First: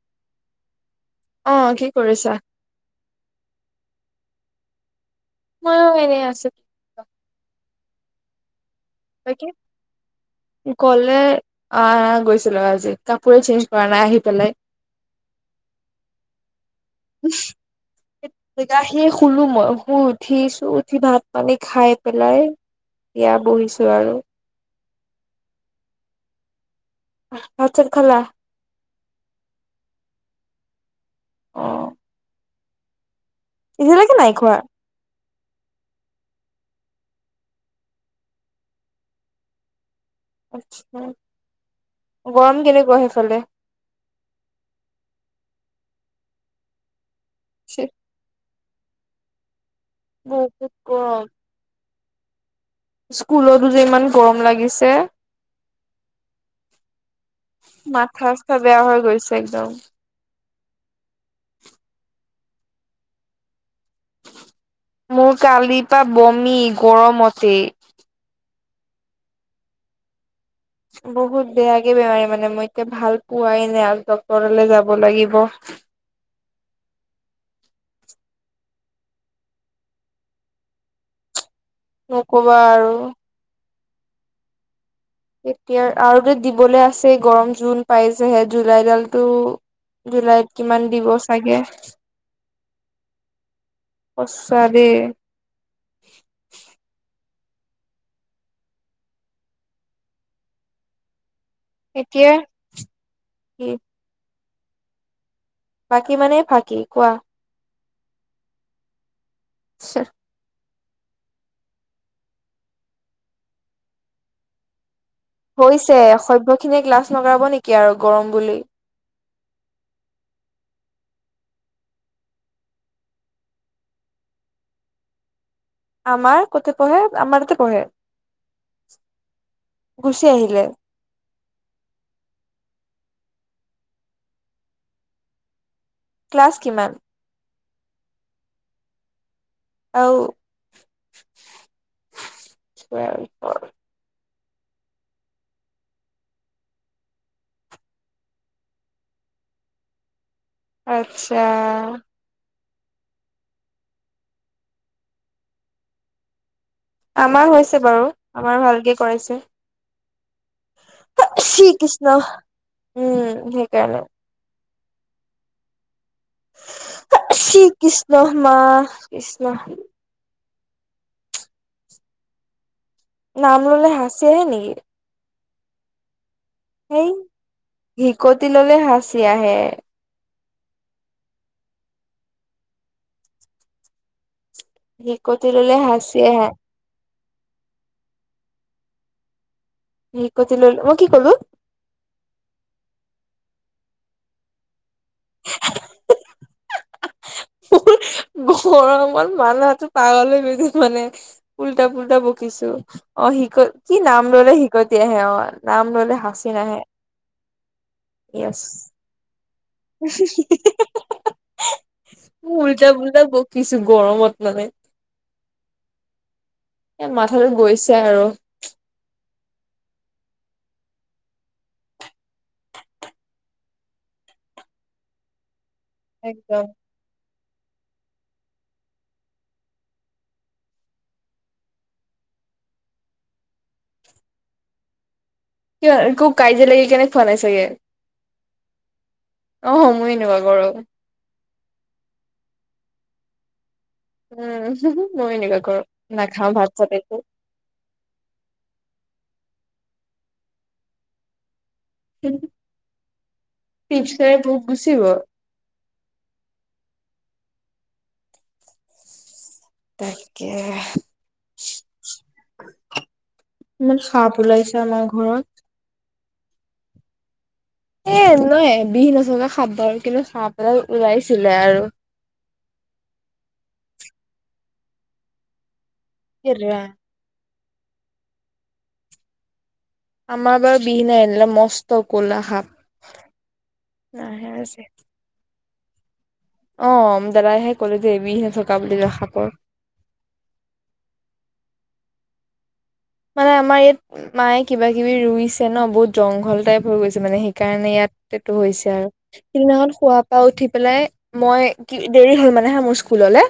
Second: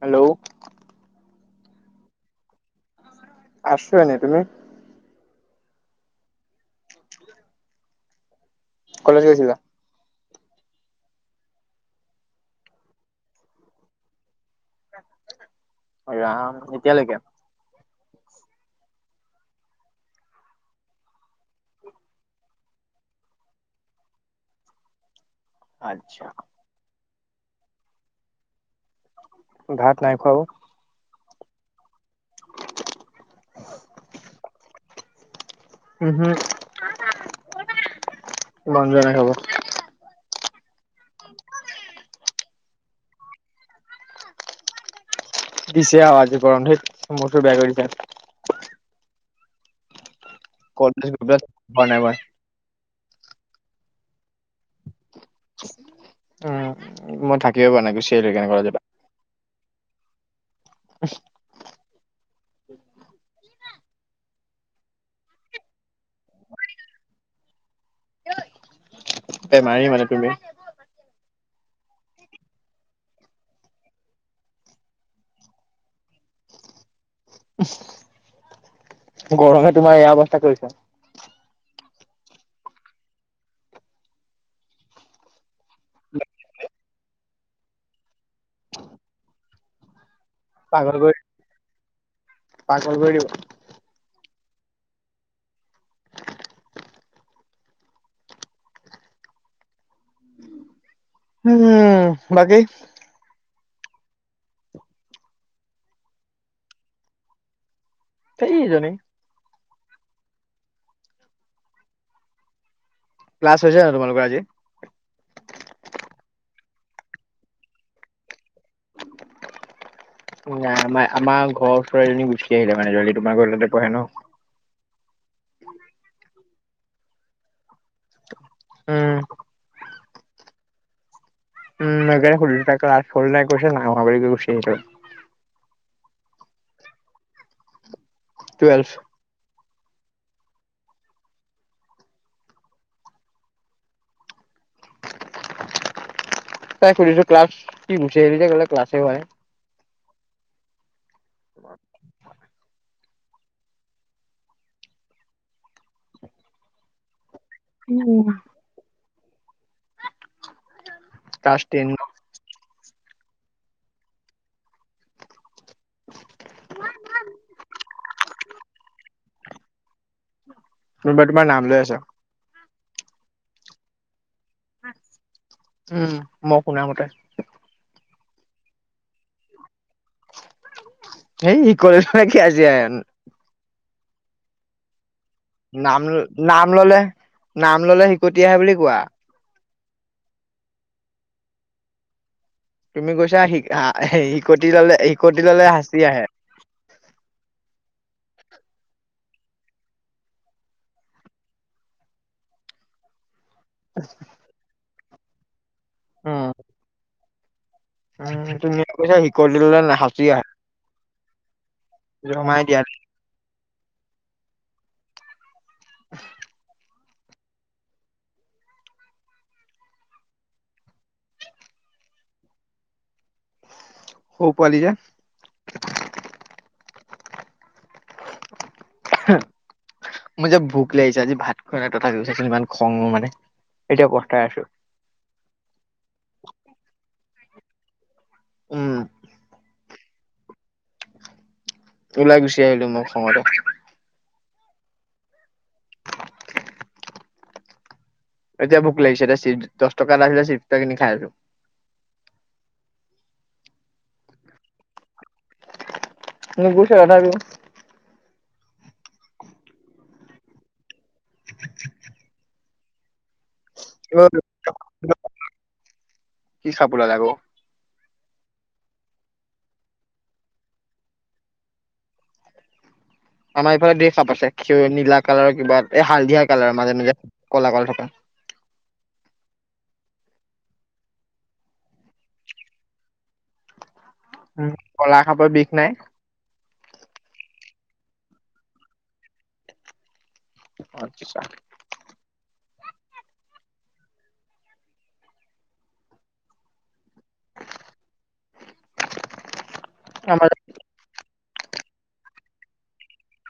Hello,. অ', কি কৰিছা। আছো ন তুমি? ম‌য়ো এনেই আছো। কলেজ গৈছিলা? কলে আহ গৈছিলো আজি কাপোৰে চেঞ্জ কৰা নাই আহি পেলাই। ৰাম এতিয়ালেকে? আহি শুলো মই শুই উঠিছো উঠি ভাত পানী খাই পেলাই এতিয়া বহিছো আৰু। আচ্ছা। ভাত চাট খালা? ভাত নাই খোৱা অ। অ। এতিয়ালৈকে নাই খোৱা। উম হুম। মন যোৱা নাই খাব। আচ্ছা। গৰম কেনেকুৱা সেইফালে? পিছে আজি গৰম ধুইত মূৰ চুৰ বেয়া কৰি দিছে। বহুত কত গৰম নাই মই। স্কুলতো যে ইমান গৰম লাগিছে। উম মই থাকিব পৰা নাই গুচি আহিলো মাথা সেইকাৰণে চাথা কলেজৰ বেয়া পৰা হৈ গৈছে একদম। [unintelligible] উ [unintelligible] মোৰ কালিৰপা বমি গৰমতেই। তাই মাৰি মানে তুমি? বহুত বেয়াকে বেমাৰী মানে মই এতিয়া ভাল পোৱাই নাই আৰু ডক্তৰলে যাব লাগিব। [unintelligible] গৰমে তোমাৰ এয়া অৱস্থা কৰিছে। ন ক'বা আৰু। এতিয়া আৰু দিবলে আছে গৰম জুন পাইছেহে জুলাই ডালতটো জুলাইত কিমান পাগল দিব কৰি চাগে। পাগল কৰি দিব। সঁচা দেই। উম এতিয়া বাকী [unintelligible] বাকী মানেই ফাঁকি কোৱা। তেই য ন ছ ক্লাছ হয় হৈছে ন তোমালোক আজি। হৈছে সভ্যখিনিয় লাচ নগৰাব নেকি আৰু গৰম বুলি। এয়া আমাৰ আমাৰ ঘৰৰ চৰাালীজনী গুচি আহিলে মানে যলদি তোমাৰ ঘৰ ততে পঢ়ে ন। আমাৰ কথ পঢ়ে আমাৰতে পঢ়ে। উম। গুচি আহিলে। উম মাকে সুধিছে ক্লাছ কৰিলি নাই কৈছে বা বি ক গুচি আহিলে। ক্লাছ কিমান? টুৱেলভ। আহ। তাই সুধিছো ক্লাছ কি গুচি আহিলি যে কলে ক্লাছে হয় আচ্ছা। আমাৰ হৈছে বাৰু আমাৰ ভালকে কৰাইছে। ক্লাছ টেন কৃষ্ণ উম সেইকাৰণে। কৃষ্ণ মা কৃষ্ণ। কোনবাই তোমাৰ নাম লৈ আছে। নাম ল'লে হাচি আহে নেকি। উম মই শুনা মতে। হিকটি ল'লে হাঁচি আহে। এই ই কৰিছ ন কি আজি [unintelligible] হাঁচি আহে নাম-নাম ল'লে-নাম ল'লে হীকটি আহে বুলি কোৱা। হীকতি ল'লো, মই কি ক'লো। তুমি কৈছা হী হিকটি ল'লে-হীকতি ল'লে হাঁচি আহে। [unintelligible] গৰমত মাথাটো পাগল হৈ গৈছে মানে, উল্টা পুল্টা বকিছো অ', হি ক কি নাম ল'লে হিকতি আহে অ' নাম ল'লে উম হাচি নাহে। উম, য়েছ তুমি কৈছা হিকটি ল'লে না হাঁচি আহে। জমাই দিয়া উল্টা পুল্টা বকিছো গৰমত মানে। [inaudible] এই মাথাটো গৈছে আৰু। সৌ পোৱালি যে। একদম। [unintelligible] মোৰ যে ভোক লাগিছে আজি ভাত খোৱা নাই [unintelligible] ইমান খং মোৰ মানে। এতিয়া পস্তাই আছো। সেইয়াই। উম। অ' [unintelligible] ওলাই গুছি আহিলো মই খঙতে। উম, মই এনেকুৱা কৰো নাখাও ভাত চাত একো। এতিয়া ভোক লাগিছে দে চিপচ দছ টকা এটা আছিলে চিপচ এটা কিনি খাই আছোঁ। চিপচ খাই ভোক গুচিব। নুগুছে এটা দি। তাকে। ইমান সাপ ওলাইছে আমাৰ ঘৰত। কি সাপ ওলাল আকৌ। এ নহয় বিহ নথকা সাপ দাল, কিন্তু সাপ এডাল ওলাইছিলে আৰু। আমাৰ এইফালে ধেৰ কাপ আছে নীলা কালাৰ কিবা এ হালধিয়া এৰা কালাৰ মাজে- মাজে ক'লা- ক'লা থকা। আমাৰ বাৰু বিহ নাই [unintelligible] মস্ত ক'লা সাপ। [unintelligible] উম কলা সাপৰ বিষ নাই। অ' দাদাইহে ক'লে যে বিহ নথকা বুলি [unintelligible] সাপৰ। আচ্ছা। মানে আমাৰ ইয়াত মায়ে কিবা কিবি ৰুইছে ন, বহুত জংঘল টাইপ হৈ গৈছে মানে সেইকাৰণে ইয়াত এইটো হৈছে আৰু সিদিনাখন শুৱা পা আমাৰ উঠি পেলাই মই কি দেৰি হ'ল মানে হা মোৰ স্কুললে,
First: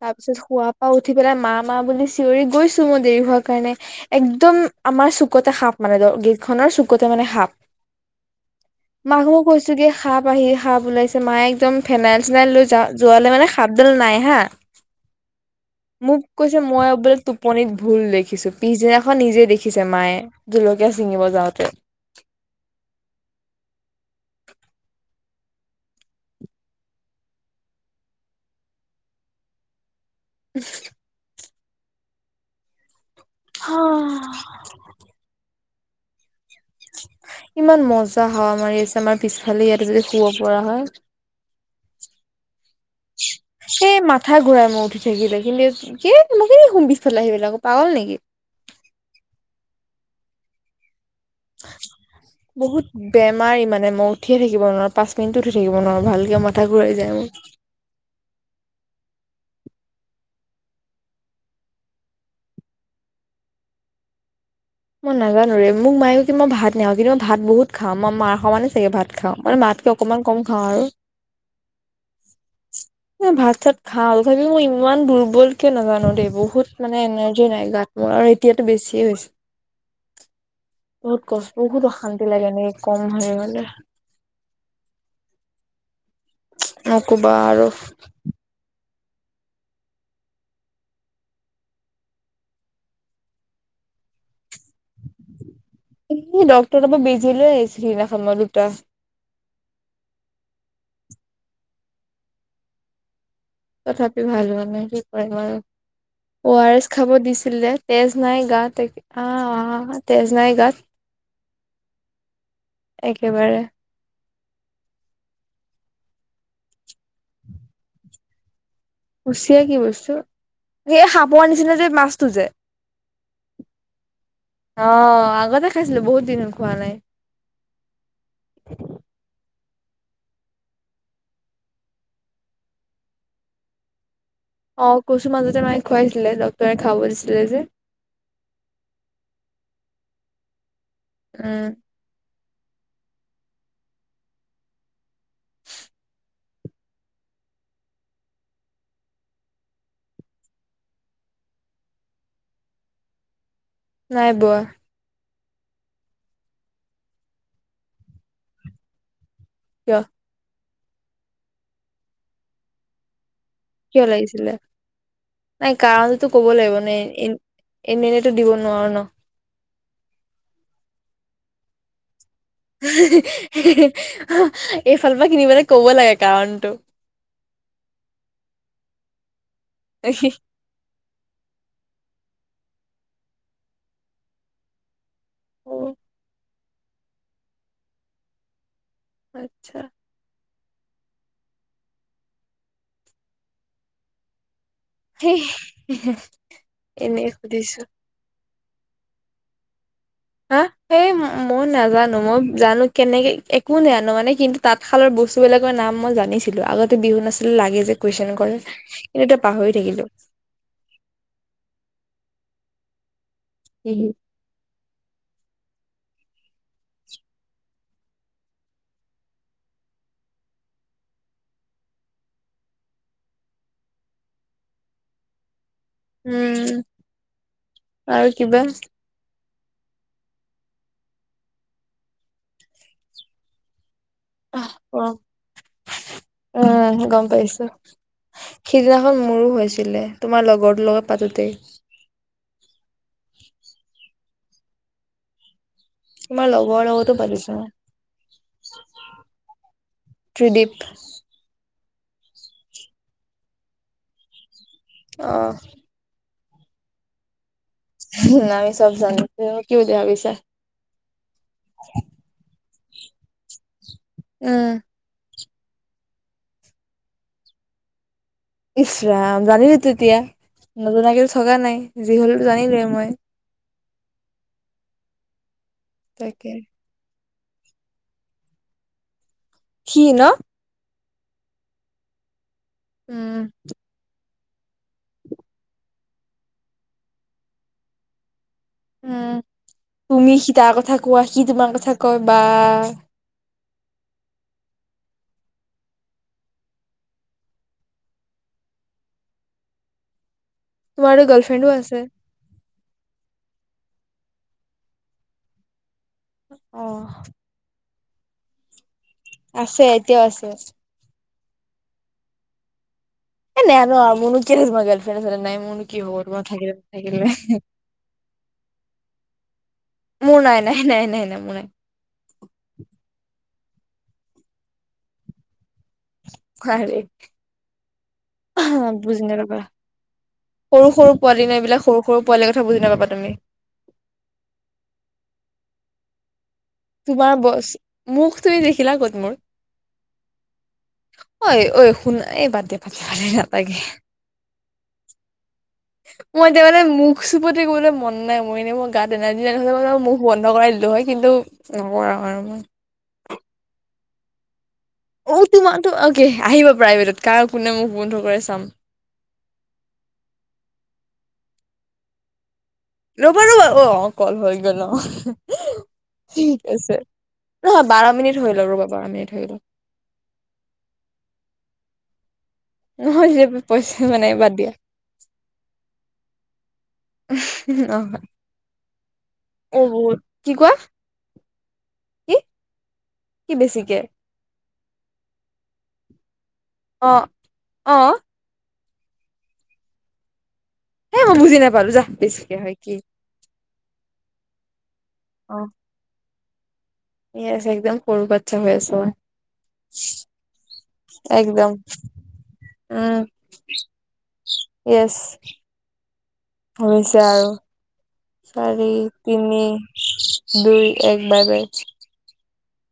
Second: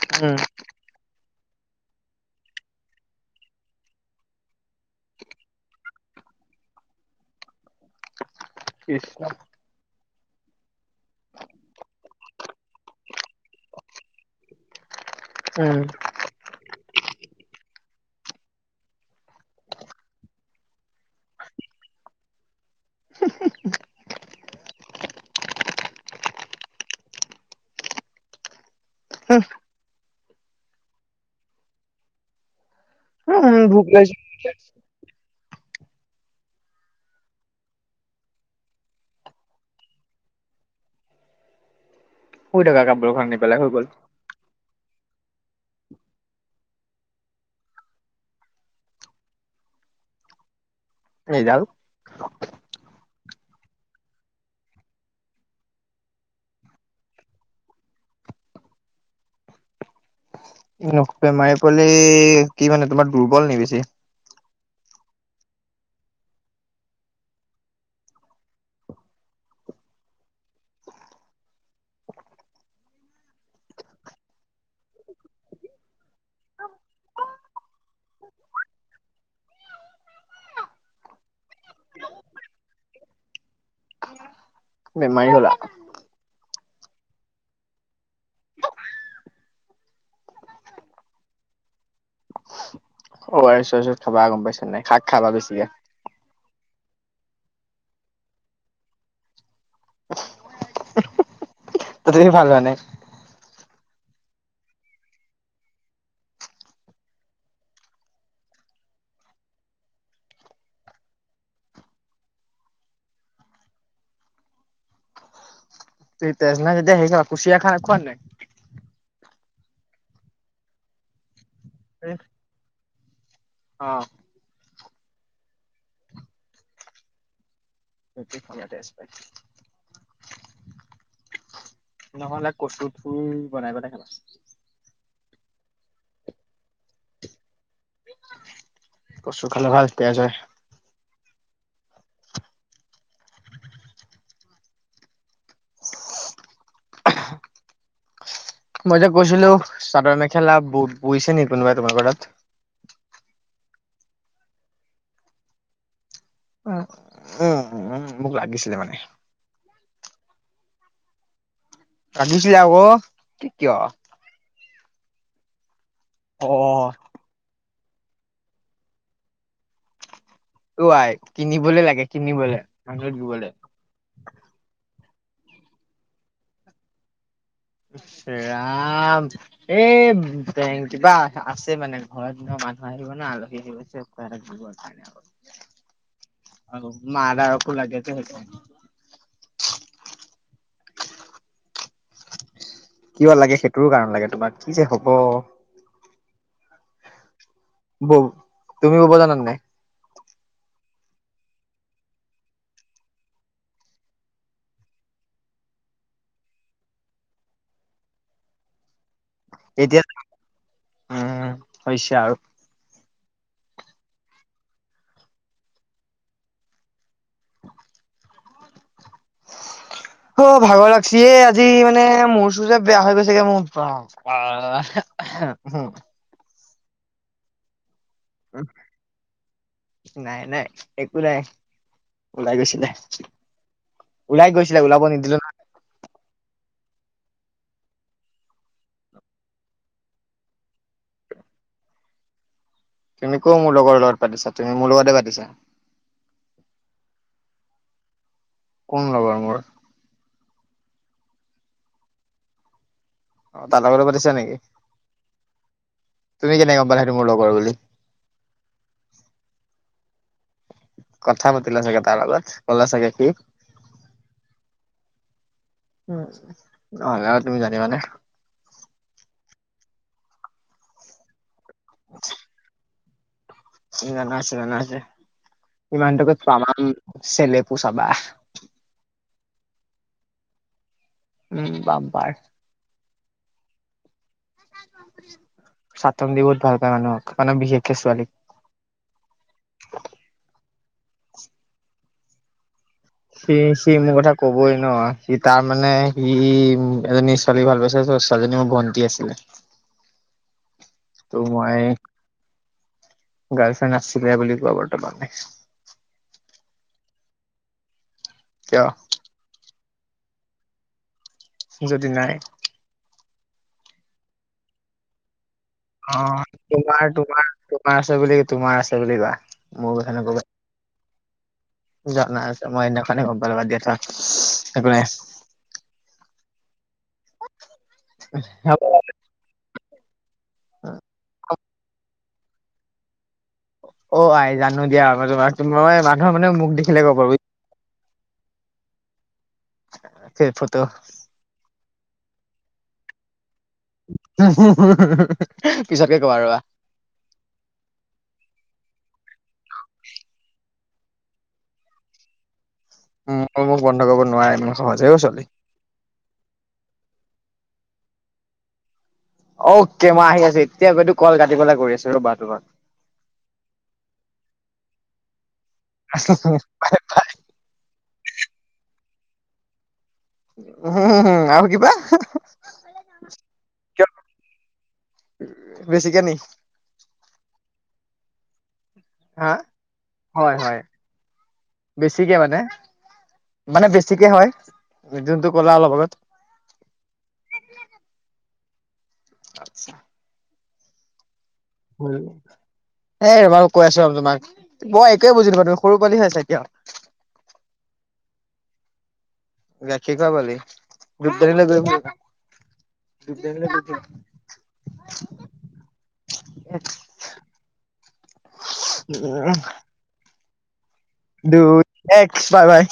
তাৰপিছত উম শুৱা পা উঠি বোলে মা- মা বুলি চিঞৰি গৈছো মই দেৰি হোৱা কাৰণে, একদম আমাৰ চুকতে সাপ মানে গেত খনৰ চুকতে মানে সাপ। কৃষ্ণ মাক মই কৈছোগে সাপ আহি সাপ ওলাইছে মায়ে একদম ফেনাইল চেনাইল লৈ যাওঁ যোৱালে মানে সাপডাল নাই হা। উম মোক কৈছে মই বোলে টোপনিত ভুল দেখি খিছো পিছদিনাখন নিজে দেখিছে মায়ে জলকীয়া ছিঙিব যাওঁতে। [unintelligible] [unintelligible] [unintelligible] উম ভোক লাগিছে [unintelligible] [inaudible] ইমান মজা হাৱা মাৰি আছে আমাৰ পিছফালে ইয়াত যদি শুব পৰা হয়। শুই থাকা কাপোৰখন আনি পেলাই হৈ গ'ল সেই মাথা ঘূৰাই মোৰ থাকিলে কিন্তু কি মই কেলে শুম পিছফালে আহি পেলাই পাগল নিকি? এইডাল বহুত বেয়া নোৱাৰি মানে মই উঠিয়ে থাকিব নোৱাৰো পাঁচ মিনিটো উঠি থাকিব নোৱাৰো ভালকে মাথা ঘূৰাই যায় মোৰ। [inaudible] [unintelligible] কলে কি মানে তোমাৰ দুৰ্বল নি বেছি? মই নাজানো ৰে মোক মায়ে কয় কি মই ভাত নাও কিন্তু মই ভাত বহুত খাওঁ মই মাৰ সমানেই চাগে ভাত খাও, মানে মাত তকে অকমান কম খাওঁ আৰু। এ ভাত-চাত খাওঁ তথাপিও মই ইমান দুৰ্বল কিয় নাজানো দেই বহুত মানে এনাৰ্জি নাই গাত মোৰ আৰু এতিয়াতো বেছিয়ে হৈছে। বহুত কষ্ট বহুত অশান্তি লাগে এনেকে কম হৈ গ'লে। বেমাৰি হ'লা। নকবা আৰু। [unintelligible] O R S R S খাবা গম পাইছ নাই শাক খাবা বেছিকে। ডক্তৰ তাপা বেজি লৈ আহিছো মই সিদিনাখন মই দুটা। তথাপিও ভাল হোৱা নাই? তথাপিও ভাল হোৱা নাই কি কৰিম আৰু। অ আৰ এছ খাব দিছিলে, তেজ নাই গাত এ, আ তেজ নাই গাত একেবাৰে। সেই তেজ নাই যেতিয়া হেৰি খাবা, কুচিয়া খোৱা নাই? কুচিয়া কি বস্তু, সেই সাপৰ নিচিনা যে মাছটো যে? অ। অ, আগতে খাইছিলো বহুত দিন খোৱা নাই। [unintelligible] নহ'লে কচুৰ ঠোৰ বনাই পেলাই খাবা। অ কচু মাজাতে মায়ে খুৱাইছিলে ডক্তৰে খাব দিছিলে যে। কচু [unintelligible] উম। [inaudible] মই যে কৈছিলো চাদৰ-মেখেলা ব বৈছে নি কোনোবাই তোমালোকৰ তাত? নাই বোৱা। উম উম উম মোক লাগিছিলে মানে। কিয়? লাগিছিলে আক। কিয় লাগিছিলে নাই কাৰণতো ক'ব অ লাগিব এনে এনে এনেইতো দিব নোৱাৰো ন। ও আই কিনিবলে লাগে। কিনিবলে [unintelligible] মানুহ [unintelligible] দিবলে। এইফালৰ পৰা কিনিবলৈ ক'ব লাগে কাৰণটো। ৰাম এই ব কিবা আছে মানে। ঘৰত দিনত মানুহ আহিব ন আলহী আহিব চ দিব কাৰণে আৰু। উম। অ মাদাৰকো লাগে যে সেইকাৰণে। আচ্ছা। কিয় লাগে সেইটোৰো কাৰণ লাগে তোমাক কি যে হ হ'ব। এনেই সুধিছো ব তুমি বব জনানা নাই অ মই নাজানো মই জানো কেনেকে একো নজানো মানে কিন্তু তাঁতশালৰ বস্তু বিলাকৰ নাম মই জানিছিলো আগতে বিহু নাছিলে লাগে যে কুৱেশন কৰে এতিয়া পাহৰি এতিয়া থাকিলো উম হৈছে আৰু উ [unintelligible] অ ভাগৰ লাগছি আজি মানে মোৰ চো যে বেয়া হৈ গৈছেগে মোৰ বাপপাৰ উম উম আৰু কিবা নাই নাই একো নাই ওলাই গৈছিলে ওলাই গৈছিলে ওলাব নিদিলো উম গম পাইছো সিদিনাখন মোৰো হৈছিলে তোমাৰ লগৰটোৰ লগত পাতোতেই তুমি কও মোৰ লগৰ লগত পাতিছা তুমি মোৰ লগতে পাতিছা তোমাৰ লগৱ লগতো পালিছো মই কোন লগৰ মোৰ সুদীপ অ তাৰ লগতে পাতিছা নেকি? আহ তুমি কেনেকে গম পালা সেইটো মোৰ লগৰ বুলি নাই চব জানো তোমি মোক কিয় বেয়া পাইছা কথা পাতিলা চাগে তাৰ লগত কলা চাগে কি উম উম ভ আৰু তুমি জানিবিবানে ইশৰাাম জানিলো তিতিয়া নজনাকৈ টো থকা নাই যি হলেটো জানিলোৱে মই জানা আছে জানা আছে ইমান কত তাকে তামাম চেলেপু চাবা সি ন উম বাম পাৰ উম সাতন দি বহুত ভাল পায় মানুহক মানে বিশেষকে ছোৱালীক উম তুমি সি তাৰ কথা কোৱা সি তোমাৰ কথা কয় বা স সি মোৰ কথা কবই ন সি তাৰ মানে সি এজনী ছোৱালী ভাল পাইছে ছোৱালীজনীৰ বণ্টি আছিলে [unintelligible] তোমাৰ আৰু ত' গৰ্লফ্ৰেণ্ডও মই আছে আছিল বুলি কোৱা বৰ্তমানে আহ কিয় আছে এতিয়া আছে যদি নাই এ নানো মন কে মই গলফ্ৰেন নাই মোৰনো কি হ'ব অ তোমাৰ থাকিলে তোমাৰ নাথাকিলে নাই। তোমাৰ তোমাৰ আছে বুলি তোমাৰ আছে বুলি কোৱা মোৰ কথা নকবা নাই নাই নাই নাই মোৰ নাই জাই আছে মই সেদিনাখনে গমপালো বা দিয়া থাকিব ই বুজি নপাবা সৰু সৰু পোৱালি ন' এইবিলাক সৰু সৰু পোৱালিৰ কথা বুজি নাপাবা তুমি। অ আই জানো দিয়া মই তোমাক মই মানুহৰ মানে মোক তোমাৰ ব মুখ তুমি দেখিলা ক'ত মোৰ? কেই ফত' কোনয় বাদ্থদে পা পালি তাকে [inaudible] পিছতকে কবা মই ৰবা এতিয়া মানে মুখ চুপতি ক'বলৈ মন নাই মই এনেই মোৰ গাত হ'লে মান মুখ বন্ধ কৰাই দিলো হয় কিন্তু নকৰা আৰু মই মই মোক বন্ধ কৰিব নোৱাৰিম। অ', তোমাৰো অকে আহিবা প্ৰাইভেটত কাৰ কোনে মোক বন্ধ কৰি চাম। অকে মই আহি আছো এতিয়া ব ত কল কাটিবেললৈ কৰি আছো ৰ'ব তোমাৰ। ৰ'বা ৰবা অ', অ', কল হৈ গ'ল। ঠিক আছে নহয় বাৰ মিনিট হৈ লওঁ ৰ'বা বাৰ মিনিট লওঁক। উম, উম আৰু আৰু কিবা। নহয় যে পইচা কিয় মানে বাদ দিয়া। বেছিকে ন'। অ', হা। অ', বত কি হয় কোৱা? হয় কি বেছিকে মানে মানে বেছিকে হয় যোনটো কলা অলপ আত অ', অ'। আতছা। হে মই বুজি নাপালো য বেছিকে হয় কি এ বাৰু কৈ আছো ৰম তোমাক মই একোৱে বুজি নাপাওঁ তুমি সৰু পাৱালী হৈ আছা এতিয়া। ই একদম সৰু বাচ্ছা হৈ আছো মই। গাখীৰ খোৱা পালি গপান একদম গৈ উম, দোকানীলৈ গৈ য়েচ। হৈছে আৰু চাৰি, উম তিনি, দুই একবাৰ বে দুই এক বাই, বাই।